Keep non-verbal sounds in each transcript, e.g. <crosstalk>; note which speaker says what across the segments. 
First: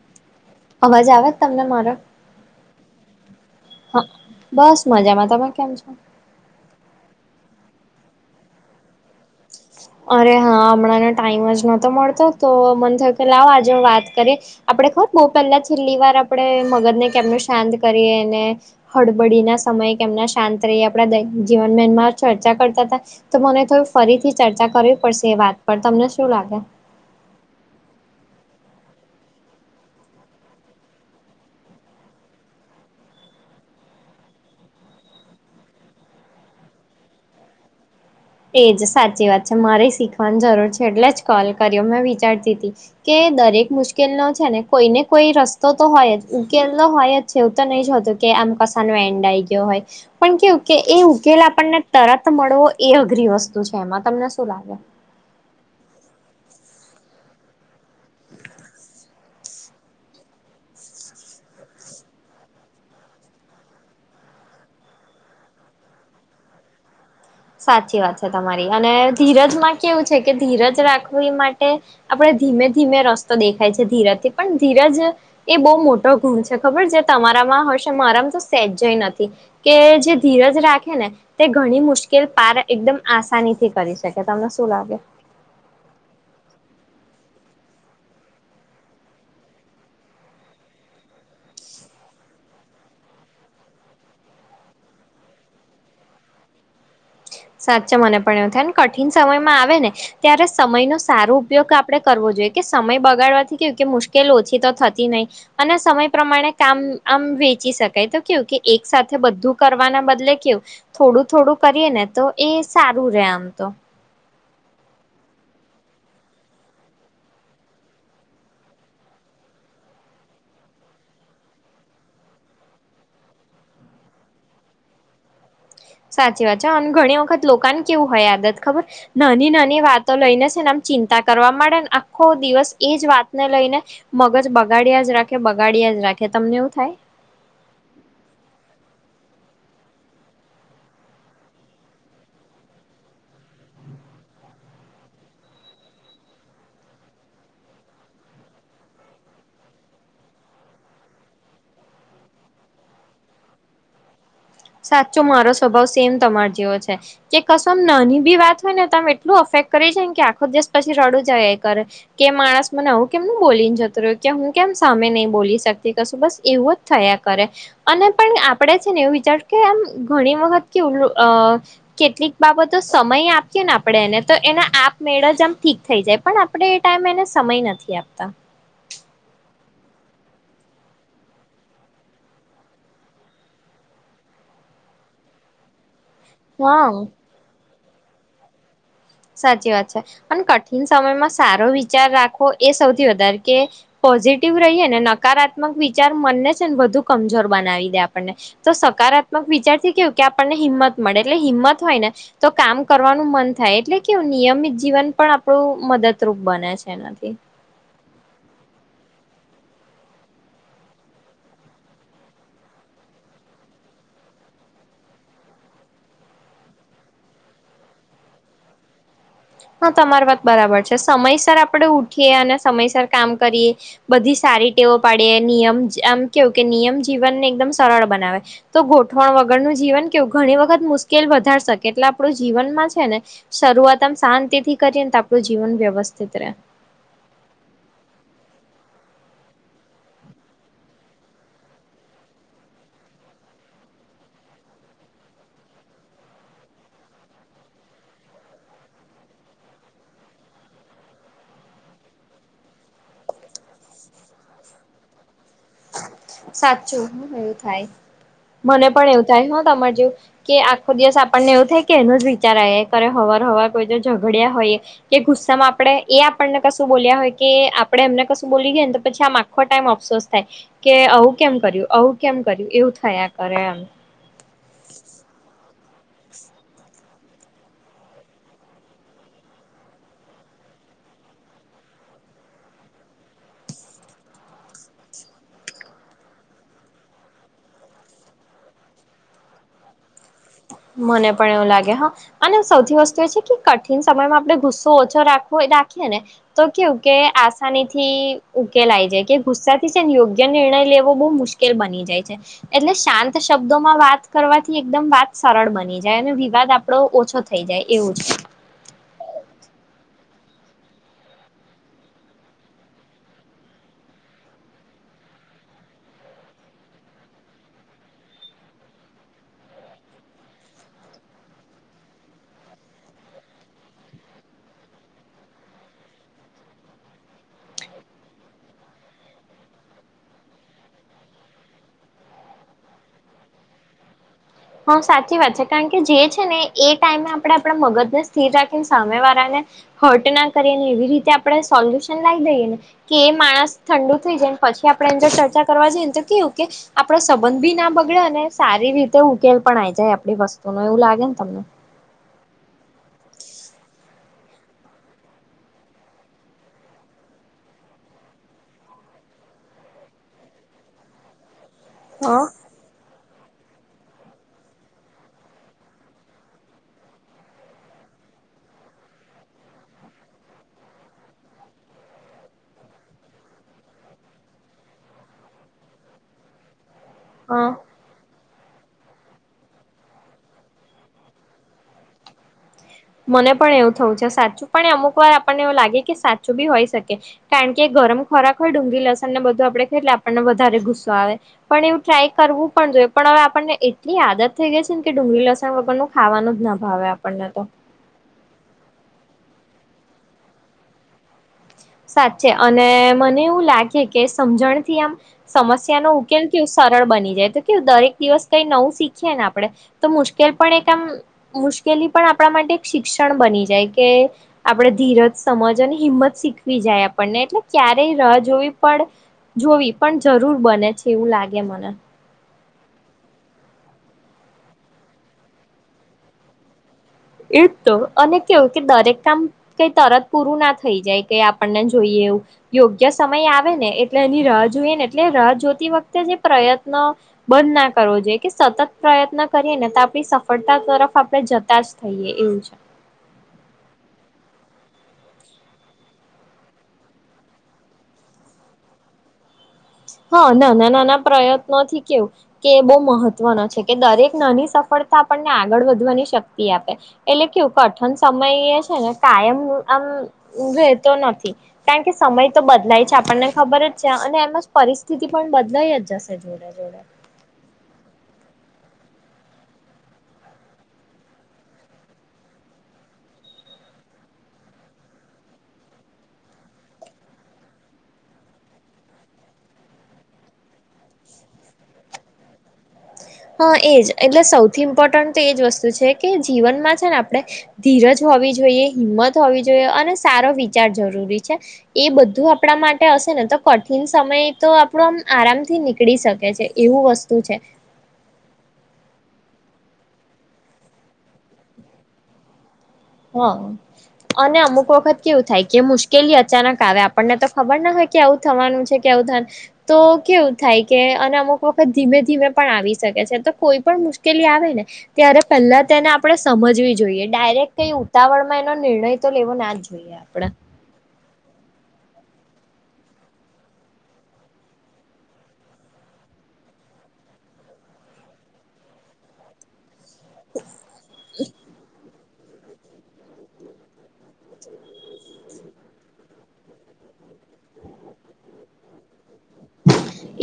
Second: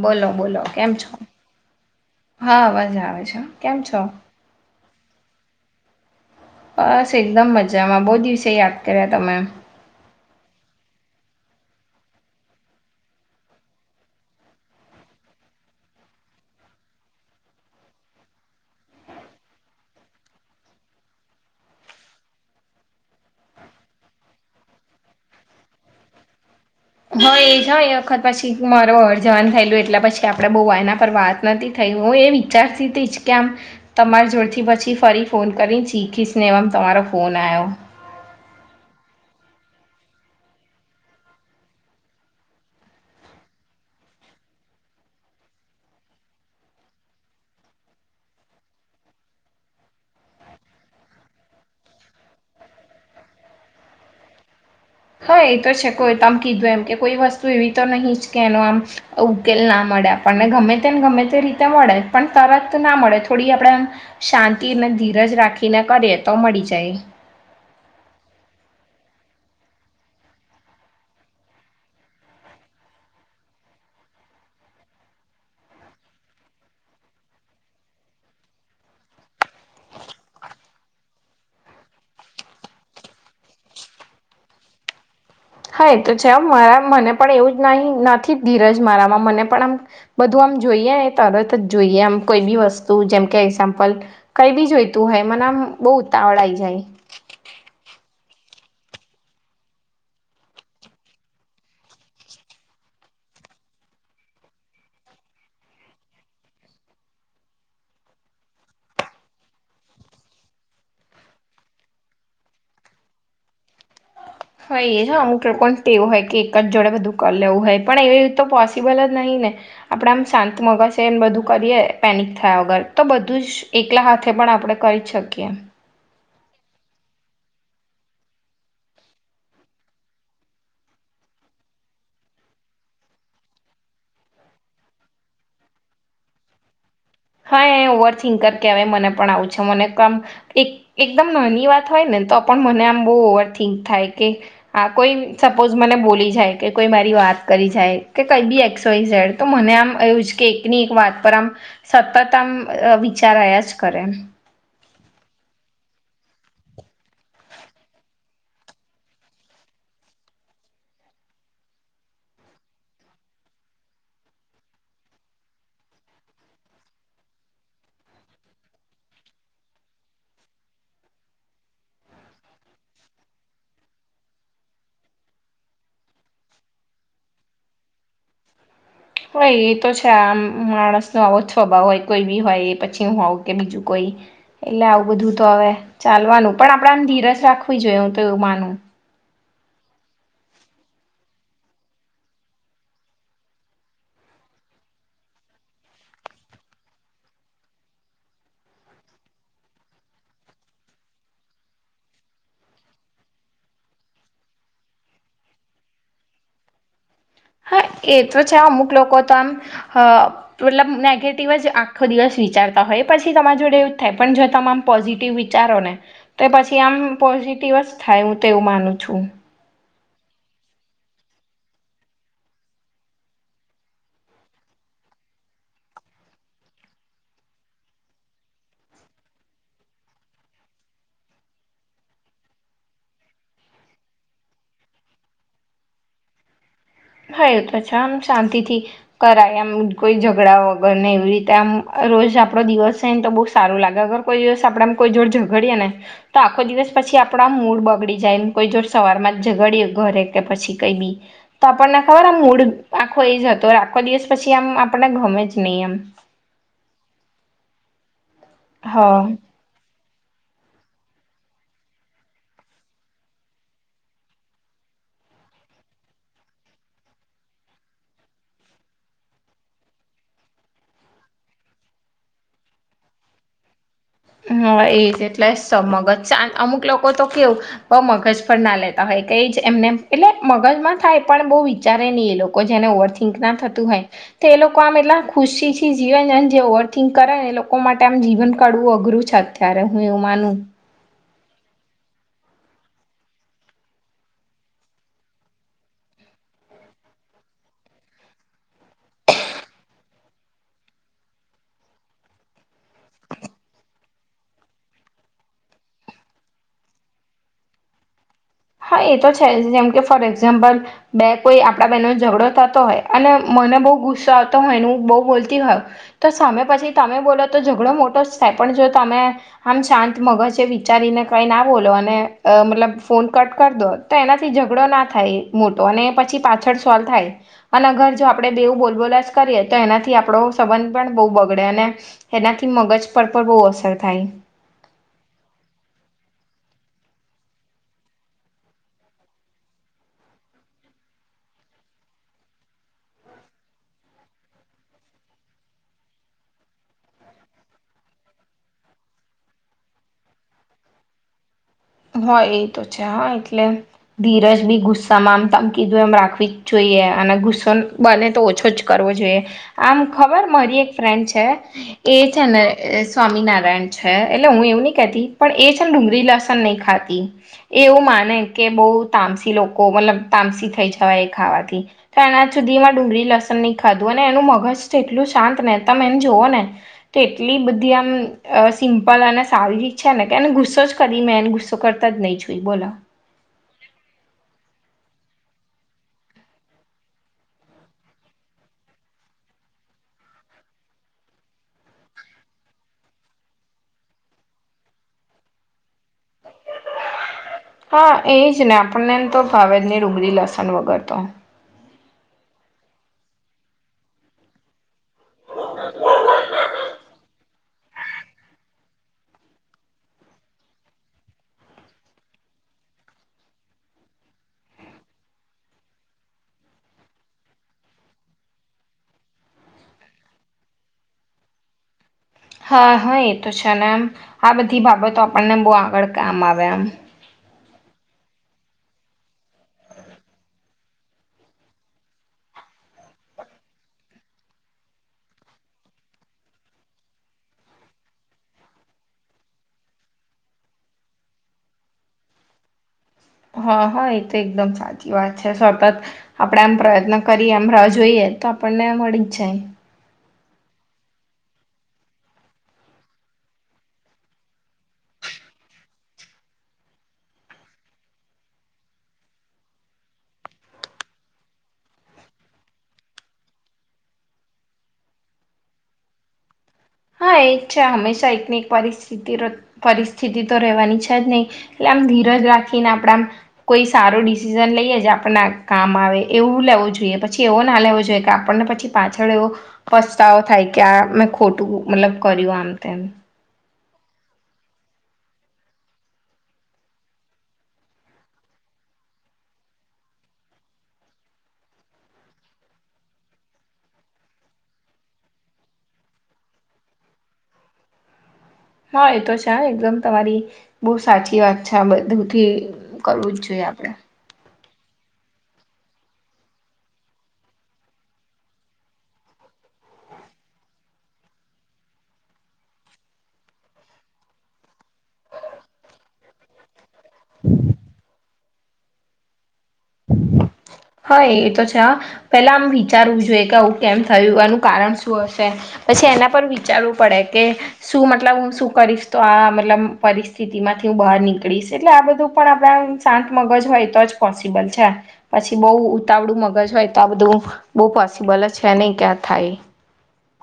Speaker 1: બોલો-બોલો
Speaker 2: અવાજ આવે કે તમને મારો
Speaker 1: હા અવાજ આવે છે કેમ છો?
Speaker 2: હા બસ મજામાં તમે કેમ છો?
Speaker 1: બસ એકદમ મજામાં બો દિવસે યાદ કર્યા તમે
Speaker 2: અરે હા હમણાંને ટાઈમ જ નહતો મળતો તો મન થયું કે લાવો આજે વાત કરીએ આપડે ખબર બહ પહેલા છેલ્લી વાર આપડે મગજ ને કેમનું શાંત કરીએ ને હળબડી ના સમયે કેમના શાંત રહીયે આપડા દેયનિક જીવનમાં ચર્ચા કરતા હતા તો મને થયુ ફરીથી ચર્ચા કરવી પડશે એ વાત પર તમને શું લાગે.
Speaker 1: હા એ છે એ વખત પછી માર હરજવાન થયેલું એટલે પછી આપડે બોવાયના પર વાત નથી થઈ હું એ વિચારતી તી જ કે આમ તમારા જોડથી પછી ફરી ફોન કરીન શીખીશ ને એમ તમારો ફોન આયો.
Speaker 2: તે જ સાચી વાત છે મારે શીખવાની જરૂર છે એટલે જ કોલ કર્યો મેં વિચારતી તી કે દરેક મુશ્કેલ નો છે ને કોઈ ને કોઈ રસ્તો તો હોય જ ઉકેલ તો હોય જ છે એવું તો નહી જ હોતું કે આમ કસાનો એન્ડ આઈ ગયો હોય. પણ કેવું કે એ ઉકેલ આપણને તરત મળવો એ અઘરી વસ્તુ છે એમાં તમને શું લાગે?
Speaker 1: હા એ તો છે કો તો આમ કીધું એમ કે કોઈ વસ્તુ એવી તો નહીં જ કે એનો આમ ઉકેલ ના મળે આપણને ગમે તે ને ગમે તે રીતે મળે પણ તરત ના મળે થોડી આપણે શાંતિને ધીરજ રાખીને કરીએ તો મળી જાય.
Speaker 2: સાચી વાત છે તમારી અને ધીરજમાં કેવું કે છે ધીરજ રાખવી માટે આપણે ધીમે ધીમે રસ્તો દેખાય છે ધીરજથી પણ ધીરજ એ બહુ મોટો ગુણ છે ખબર છે તમારામાં હશે મારામાં તો સેજેય નથી. કે જે ધીરજ રાખે ને તે ઘણી મુશ્કે કે પારા એકદમ આસાનીથી કરી શકે તમને શું લાગે?
Speaker 1: હા એ તો છે મારા મને પણ એવું જ નથી ધીરજ મારામાં મને પણ આમ બધું આમ જોઈએ એ તરત જ જોઈએ આમ કોઈ બી વસ્તુ જેમકે એક્ઝામ્પલ કઈ બી જોઈતું હોય મન આમ બહુ ઉતાવળ આવી જાય.
Speaker 2: સાચે મને પણ એવુ થાય ને કઠિન સમયમાં આવે ને ત્યારે સમયનો સારો ઉપયોગ આપણે કરવો જોઈએ કે સમય બગાડવાથી કેવું કે મુશ્કેલ ઓછી તો થતી નહી. અને સમય પ્રમાણે કામ આમ વેચી શકાય તો કેવું કે એક સાથે બધું કરવાના બદલે કેવું થોડું થોડું કરીએ ને તો એ સારું રે આમ તો.
Speaker 1: હોય એ હ અમુક લોકોને તે એવું હોય કે એક જ જોડે બધું કર લેવું હોય પણ એવી તો પોસિબલ જ નહીં ને આપણા આમ શાંત મગજ છે ને બધું કરીએ પેનિક થયા વગર તો બધું જ એકલા હાથે પણ આપણે કરી જ શકીએ.
Speaker 2: સાચી વાત છે અને ઘણી વખત લોકાને કેવું હોય આદત ખબર નાની નાની વાતો લઈને છે ને આમ ચિંતા કરવા માંડે ને આખો દિવસ એજ વાતને લઈને મગજ બગાડિયા જ રાખે બગાડિયા જ રાખે તમને એવું થાય?
Speaker 1: હા એ ઓવરથિંકર કહેવાય મને પણ આવું જ છે મને કામ એક એકદમ નાની વાત હોય ને તો પણ મને આમ બહુ ઓવર થિંક થાય કે આ કોઈ સપોઝ મને બોલી જાય કે કોઈ મારી વાત કરી જાય કે કઈ બી એક્સ વાય ઝેડ તો મને આમ એવું જ કે એકની એક વાત પર આમ સતત આમ વિચાર આયા જ કરે.
Speaker 2: સાચો મારો સ્વભાવ સેમ તમારો જેવો છે. કે કશોમ નાની બી વાત હોય ને તો મે એટલું અફેક્ટ કરી જાય ને કે આખો દિવસ પછી રડું જ આવ્યા કરે. કે માણસ મને આવું કેમનું બોલીને જતૂ રહ્યું ત્યાં હું કેમ સામે નહી બોલી શકતી કશું બસ એવું જ થયા કરે અને પણ આપણે છે ને એવું વિચાર કે આમ ઘણી વખત કેવું કે અ કેટલીક બાબતો સમય આપીએ ને આપણેે એને તો એના આપમેળે જ આમ ઠીક થઈ જાય પણ આપ આપણે એ ટાઈમે એને સમય નથી આપતા.
Speaker 1: હોય એ તો છે આમ માણસનો આવો જ સ્વભાવ હોય કોઈ બી હોય એ પછી હું કે બીજું કોઈ એટલે આવું બધું તો હવે ચાલવાનું પણ
Speaker 2: હા.
Speaker 1: આપણે આમ ધીરજ રાખવી જોઈએ હું તો એવું માનું.
Speaker 2: સાચી વાત છે પણ કઠિન સમયમાં સારો વિચાર રાખવો એ સૌથી વધારે કે પોઝિટિવ રહીએ ને નકારાત્મક વિચાર મનને છે ને વધું કમજોર બનાવી દે આપણને તો સકારાત્મક વિચાર થી કેવું કે આપણને હિંમત એટલે હિંમત હોય ને તો કામ કરવાનું મન થાય એટલે કેવું નિયમિત જીવન પણ આપણું મદદરૂપ બને છે એનાથી.
Speaker 1: હા એ તો છે અમુક લોકો તો આમ મતલબ નેગેટિવ જ આખો દિવસ વિચારતા હોય પછી તમારા જોડે એવું જ થાય પણ જો તમામ પોઝિટિવ વિચારો ને તો એ પછી આમ પોઝિટિવ જ થાય હું તો એવું માનું છું.
Speaker 2: હા, તમારી વાત બરાબર છે સમયસર આપણેે ઉઠીએ અને સમયસર કામ કરીએ બધી સારી ટેવો પાડીએ નિયમ આમ કેવું કે નિયમ જીવનને એકદમ સરળ બનાવે. તો ગોઠવણ વગરનું જીવન કેવું ઘણી વખત મુશ્કેલ વધાર શકે એટલે આપણું જીવનમાં છે ને શરૂઆત આમ શાંતિથી કરીએને તો આપણું જીવન વ્યવસ્થિત રહે.
Speaker 1: હા, એ તો <unintelligible> શાંતિથી કરાય એમ કોઈ ઝઘડા વગરને એવી રીતે આમ રોજ આપણો દિવસ <unintelligible> ને તો બહુ સારું લાગે કોઈ દિવસ આપણામાં કોઈ જોડ ઝગડીએ ને તો આખો દિવસ પછી આપણા મૂળ બગડી જાય એમ કોઈ જો સવારમાં ઝગડીએ ઘરે કે પછી કઈ બી તો આપણને એમ ખબર આમ મૂડ આખો એ જ હતો આખો દિવસ પછી આમ આપણને ગમે જ નહીં એમ.
Speaker 2: સાચું હ એવું થાય, મને પણ
Speaker 1: હા
Speaker 2: એવું થાય હ તમારે જેવું. કે આખો દિયાસ આપણને એવું થાય કે એનો જ વિચાર આયા કરે હવાર હવાર કોઈ ને ઝઘડ્યા હોય એ કે ગુસ્સામાં આપડે એ આપણને કશું બોલ્યા હોય કે આપણે એમને કશું બોલી ગયા ને તો પછી આ આખો ટાઈમ અફસોસ થાય કે આવું કેમ કર્યું? આવું કેમ કર્યું? એવું થયા કરે એમ.
Speaker 1: હ એ જ એટલે સ મગજ શાંત અમુક તો કેવું બઉ મગજ પર ના લેતા હોય એજ એમને એટલે મગજમાં થાય પણ બહુ વિચારે ની એ લોકો. કોઈ જેને ઓવરથીંક ના થતું હોય તો એ લોકો આમ એટલા ખુશીથી જીવેને જે ઓવરથિન્ક કરે ને એ લોકો માટે આમ જીવન કાડવુ અઘરું છે અત્યારે, હું એવું માનું.
Speaker 2: મને પણ એવુ લાગે હ. અને સૌથી વસ્તુ એ છે કે કઠિન સમયમાં આપણે ગુસ્સો ઓછો રાખવોએ રાખીએ ને તો કેવું કે આસાનીથી ઉકેલાઈ જાય કે ગુસ્સાથી સેને યોગ્ય નિર્ણય લેવુ બૌ મુશ કેલ બની જાય છે એટલે શાંત શબ્દોમાં વાત કરવાથી એકદમ વાત સરળ બની જાય અને વિવાદ આપડો ઓછો થઈ જાય એવું છે.
Speaker 1: હા એ તો છે જ જેમ કે ફોર એક્ઝામ્પલ બે કોઈ આપણા બહેનો નો ઝઘડો થતો હોય અને મને બહુ ગુસ્સો આવતો હોય હું બઉ બોલતી હોવ તો સામે પછી તમે બોલો તો ઝઘડો મોટો જ થાય પણ જો તમે આમ શાંત મગજ એ વિચારીને કઈ ના બોલો અને અહ મતલબ ફોન કટ કર દો તો એનાથી ઝઘડો ના થાય મોટો અને પછી પાછળ સોલ્વ થાય. અને અગર જો આપણે બેવું બોલ બોલ જ કરીએ તો એનાથી આપણો સંબંધ પણ બહુ બગડે અને એનાથી મગજ પર પણ બહુ અસર થાય.
Speaker 2: હ, સાચી વાત છે કારણ કે જે છે ને એ ટાઈમે આપણે આપણા મગજને સ્થિર રાખીને સામે વારાને હર્ટ ના કરીયે ને એવી રીતે આપણે સોલ્યુશન લાઈ દઈએ ને કે એ માણસ ઠંડુ થઈ જાયને પછી આપડે એન જોડે ચર્ચા કરવા જોઈએ તો કેવું કે આપડો સંબંધ ભી ના બગડે અને સારી રીતે ઉકેલ પણ આઈ જાય આપડી વસ્તુનો, એવું લાગે ને તમને?
Speaker 1: હ, એ તો છે. હ, એટલે ધીરજ બી ગુસ્સામાં આમ તમ કીધું એમ રાખવી જ જોઈએ અને ગુસ્સો બને તો ઓછો જ કરવો જોઈએ. આમ ખબર મારી એક ફ્રેન્ડ છે. એ
Speaker 2: હા
Speaker 1: છે ને સ્વામિનારાયણ છે એટલે હું એવું નહીં કેતી પણ એ છે ને ડુંગરી લસન નહી ખાતી એ એવું માને કે બહુ તામસી લોકો મતલબ તામસી થઈ જાવાય એ ખાવાથી. તો એના આજ સુધીમાં ડુંગરી લસણ નહીં ખાધું અને એનું મગજ તો એટલું શાંત ને તમે એમ જોવો ને તો એટલી
Speaker 2: હા
Speaker 1: બધી આમ અ સિમ્પલ અને સારી છે ને કે એને ગુસ્સો જ કરી મેંને ગુસ્ કરતા જ નહી જોઈ, બોલો.
Speaker 2: મને પણ એવું થવું છે સાચું પણ અમુક વાર આપણને એવું લાગે કે સાચું બી હોય શકે. કારણ કે ગરમ ખોરાક હોય ડુંગળી લસણ ને બધું આપડે ખાયે એટલે આપણને વધારે ગુસ્સો આવે. પણ એવું ટ્રાય કરવું પણ જોઈએ પણ હવે આપણને એટલી આદત થઈ ગઈ છે ને કે ડુંગળી લસણ વગરનું ખાવાનું જ ના ભાવે આપણને તો
Speaker 1: હા એ જ ને આપણને એમ તો ફાવે જ નઈ ડુંગળી લસણ વગર તો.
Speaker 2: સાચે અને મને એવું લાગે કે સમજણથી આમ સમસ્યાનો કેમ કે એવું સરળ બની જાય તો કેવું દરેક દિવસ કઈ નવું શીખીએ ને આપણે તો મુશ્કેલ પણ એક આમ મુશ્કેલી પણ આપણા માટે એક શિક્ષણ બની જાય કે આપડણે ધીરજ સમજ અને હિંમત શીખવી જાય આપણને એટલે ક્યારેય રાહ જોવી પણ જોવી પણ જરૂર બને છે એઉ લાગે મન
Speaker 1: હા-હા એ તો છે ને એમ આ બધી બાબતો આપણને બહુ આગળ કામ આવે એમ.
Speaker 2: એ જ તો અને કેવું કે દરેક કામ કઈ તરત પૂરું ના થઈ જાય કે આપણને જોઈએ એવું યોગ્ય સમય આવે ને એટલે એની રાહ જોઈએ ને એટલે રાહ જોતી વખતે જે પ્રયત્ન બંધ ના કરવો જોઈએ કે સતત પ્રયત્ન કરીએ ને તો આપણી સફળતા તરફ આપણે જતા જ થઈએ એઉ જ
Speaker 1: હા હા એ તો એકદમ સાચી વાત છે, સતત આપણે આમ પ્રયત્ન કરીએ આમ રાહ જોઈએ તો આપણને આં મળી જ જાય.
Speaker 2: હા નાના નાના પ્રયત્નોથી કેવું કે એ બહુ મહત્વનો છે કે દરેક નાની સફળતા આપણને આગળ વધવાની શક્તિ આપે. એટલે કેવું કઠન સમય એ છે ને કાયમ આમ રહેેતો નથી. કારણ કે સમય તો બદલાય છે, આપણને ખબર જ છે અને એમાં જ પરિસ્થિતિ પણ બદલાઈ જ જશે જોડે જોડે
Speaker 1: હા એ જ છે હંમેશા એક એક વારી પરી પરિસ્થિતિ તો રહેવાની છે જ નહી એટલે આમ ધીરજ રાખીને આપણે આમ કોઈ સારો ડિસિઝન લઈએ જ આપણને કામ આવે એવું લેવું જોઈએ પછી એવો ના લેવો જોઈએ કે આપણને પછી પાછળ એવો પસ્તાવો થાય કે આ મેં ખોટું મતલબ કર્યું આમ તેમ
Speaker 2: હા એજ એટલે સૌથી ઇમ્પોર્ટન્ટ તો એજ વસ્તુ છે કે જીવનમાં છે ને આપણે ધીરજ હોવી જોઈએ હિંમત હોવી જોઈએ અને સારો વિચાર જરૂરી છે. એ બધું આપણા માટે હશે ને તો કઠિન સમય તો આપણો આમ આરામથી નીકળી શકે છે. એવું વસ્તુ છે.
Speaker 1: હા એ તો છે એકદમ તમારી બહું સાચી વાત છે આ બધી
Speaker 2: હા. અને અમુક વખત કેવું થાય કે મુશ્કેલી અચાનક આવે આપણને તો ખબર ના હોય આવું થવાનું છે કે આવું થવાનું તો કેવું થાય કે અને અમુક વખત ધીમે ધીમે પણ આવી શકે છે તો કોઈ પણ મુશ્કેલી આવે ને ત્યારે પેલા તેને આપણે સમજવી જોઈએ. ડાયરેક્ટ કઈ ઉતાવળમાં એનો નિર્ણય તો લેવો ના જ જોઈએ આપણેે.
Speaker 1: હા એ તો છે હા પેલા આમ વિચારવું જોઈએ કે આવું કેમ થયું એનું કારણ શું હશે. પછી એના પર વિચારવું પડે કે શું મતલબ હું શું તો આ મતલબ પરિસ્થિતિમાંથી હું બહાર નીકળીશ આ બધું પણ આપણા શાંત મગજ હોય તો જ પોસિબલ બલ અચ્છા. પછી બહુ ઉતાવળું મગજ હોય તો આ બધું બહુ પોસિબલ જ છે નહી ક્યાં થાય એ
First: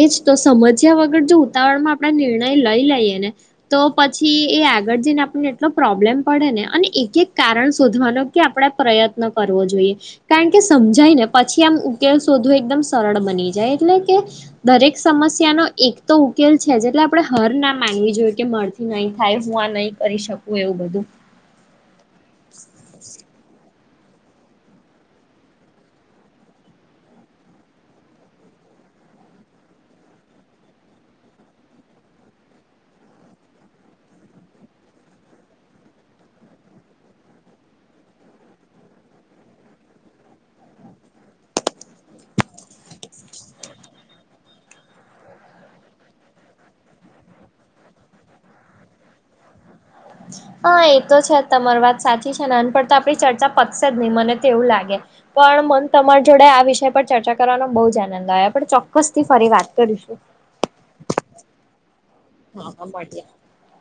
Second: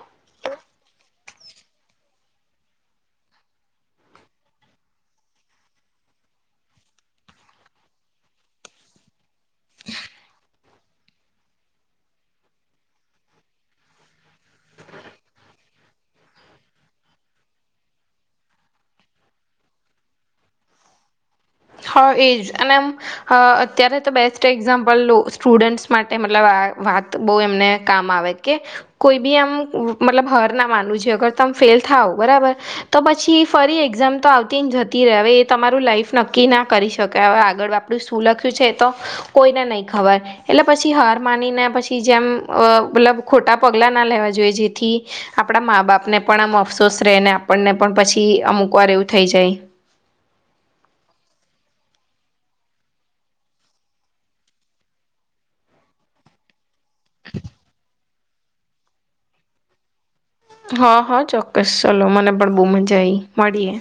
Speaker 2: એજ તો સમસ્યા વગર જો ઉતાવળમાં આપણે નિર્ણય લઈ લઈએ ને તો પછી એ આગળ જઈને આપણને એટલો પ્રોબ્લેમ પડેને અને એક એક કારણ શોધવાનો કે આપણેે પ્રયત્ન કરવો જોઈએ. કારણ કે સમજાય ને પછી આમ ઉકેલ શોધોવો એકદમ સરળ બની જાય એટલે કે દરેક સમસ્યાનો એક તો ઉકેલ છે જ એટલે આપણે હાર ના માનવી જોઈએ કે મારથી નહીં થાય હું આ નહીં કરી શકું એવું બધું.
Speaker 1: હ, એજ અનેમ હ અત્યારે તો બેસ્ટ એક્ઝામ્પલ સ્ટુડન્ટ્સ માટે મતલબ આ વાત બહુ એમને કામ આવે કે કોઈ બી આમ મતલબ હર ના માનવું જોઈએ છે અગર તમે ફેલ થાવ બરાબર તો પછી ફરી એક્ઝામ તો આવતીન જતી રહે, હવે એ તમારું લાઈફ ન કી ના કરી શકાય હવે આગળ આપણું શું લખ્યું છે તો કોઈને નહીં ખબર એટલે પછી હાર માનીને પછી જેમ મતલબ ખોટા પગલા ના લેવા જોઈએ જેથી આપણા મા બાપને પણ આમ અફસોસ રહે ને આપણને પછી અમુક વાર એવું થઈ જાય.
Speaker 2: હા, એ તો છે જ તમાર વાત સાચી છેને પણ તો આપડી ચર્ચા પતશે જ નહી મને તો એવું લાગે. પણ મન તમારી જોડે આ વિષય પર ચર્ચા કરવાનો બહુ જ આનંદ આયો. પણ ચોક્કસથી ફરી વાત કરીશ. સું.
Speaker 1: હા-હા, ચોક્કસ ચલો મને પણ બહુ મજા આઈ મળીએ.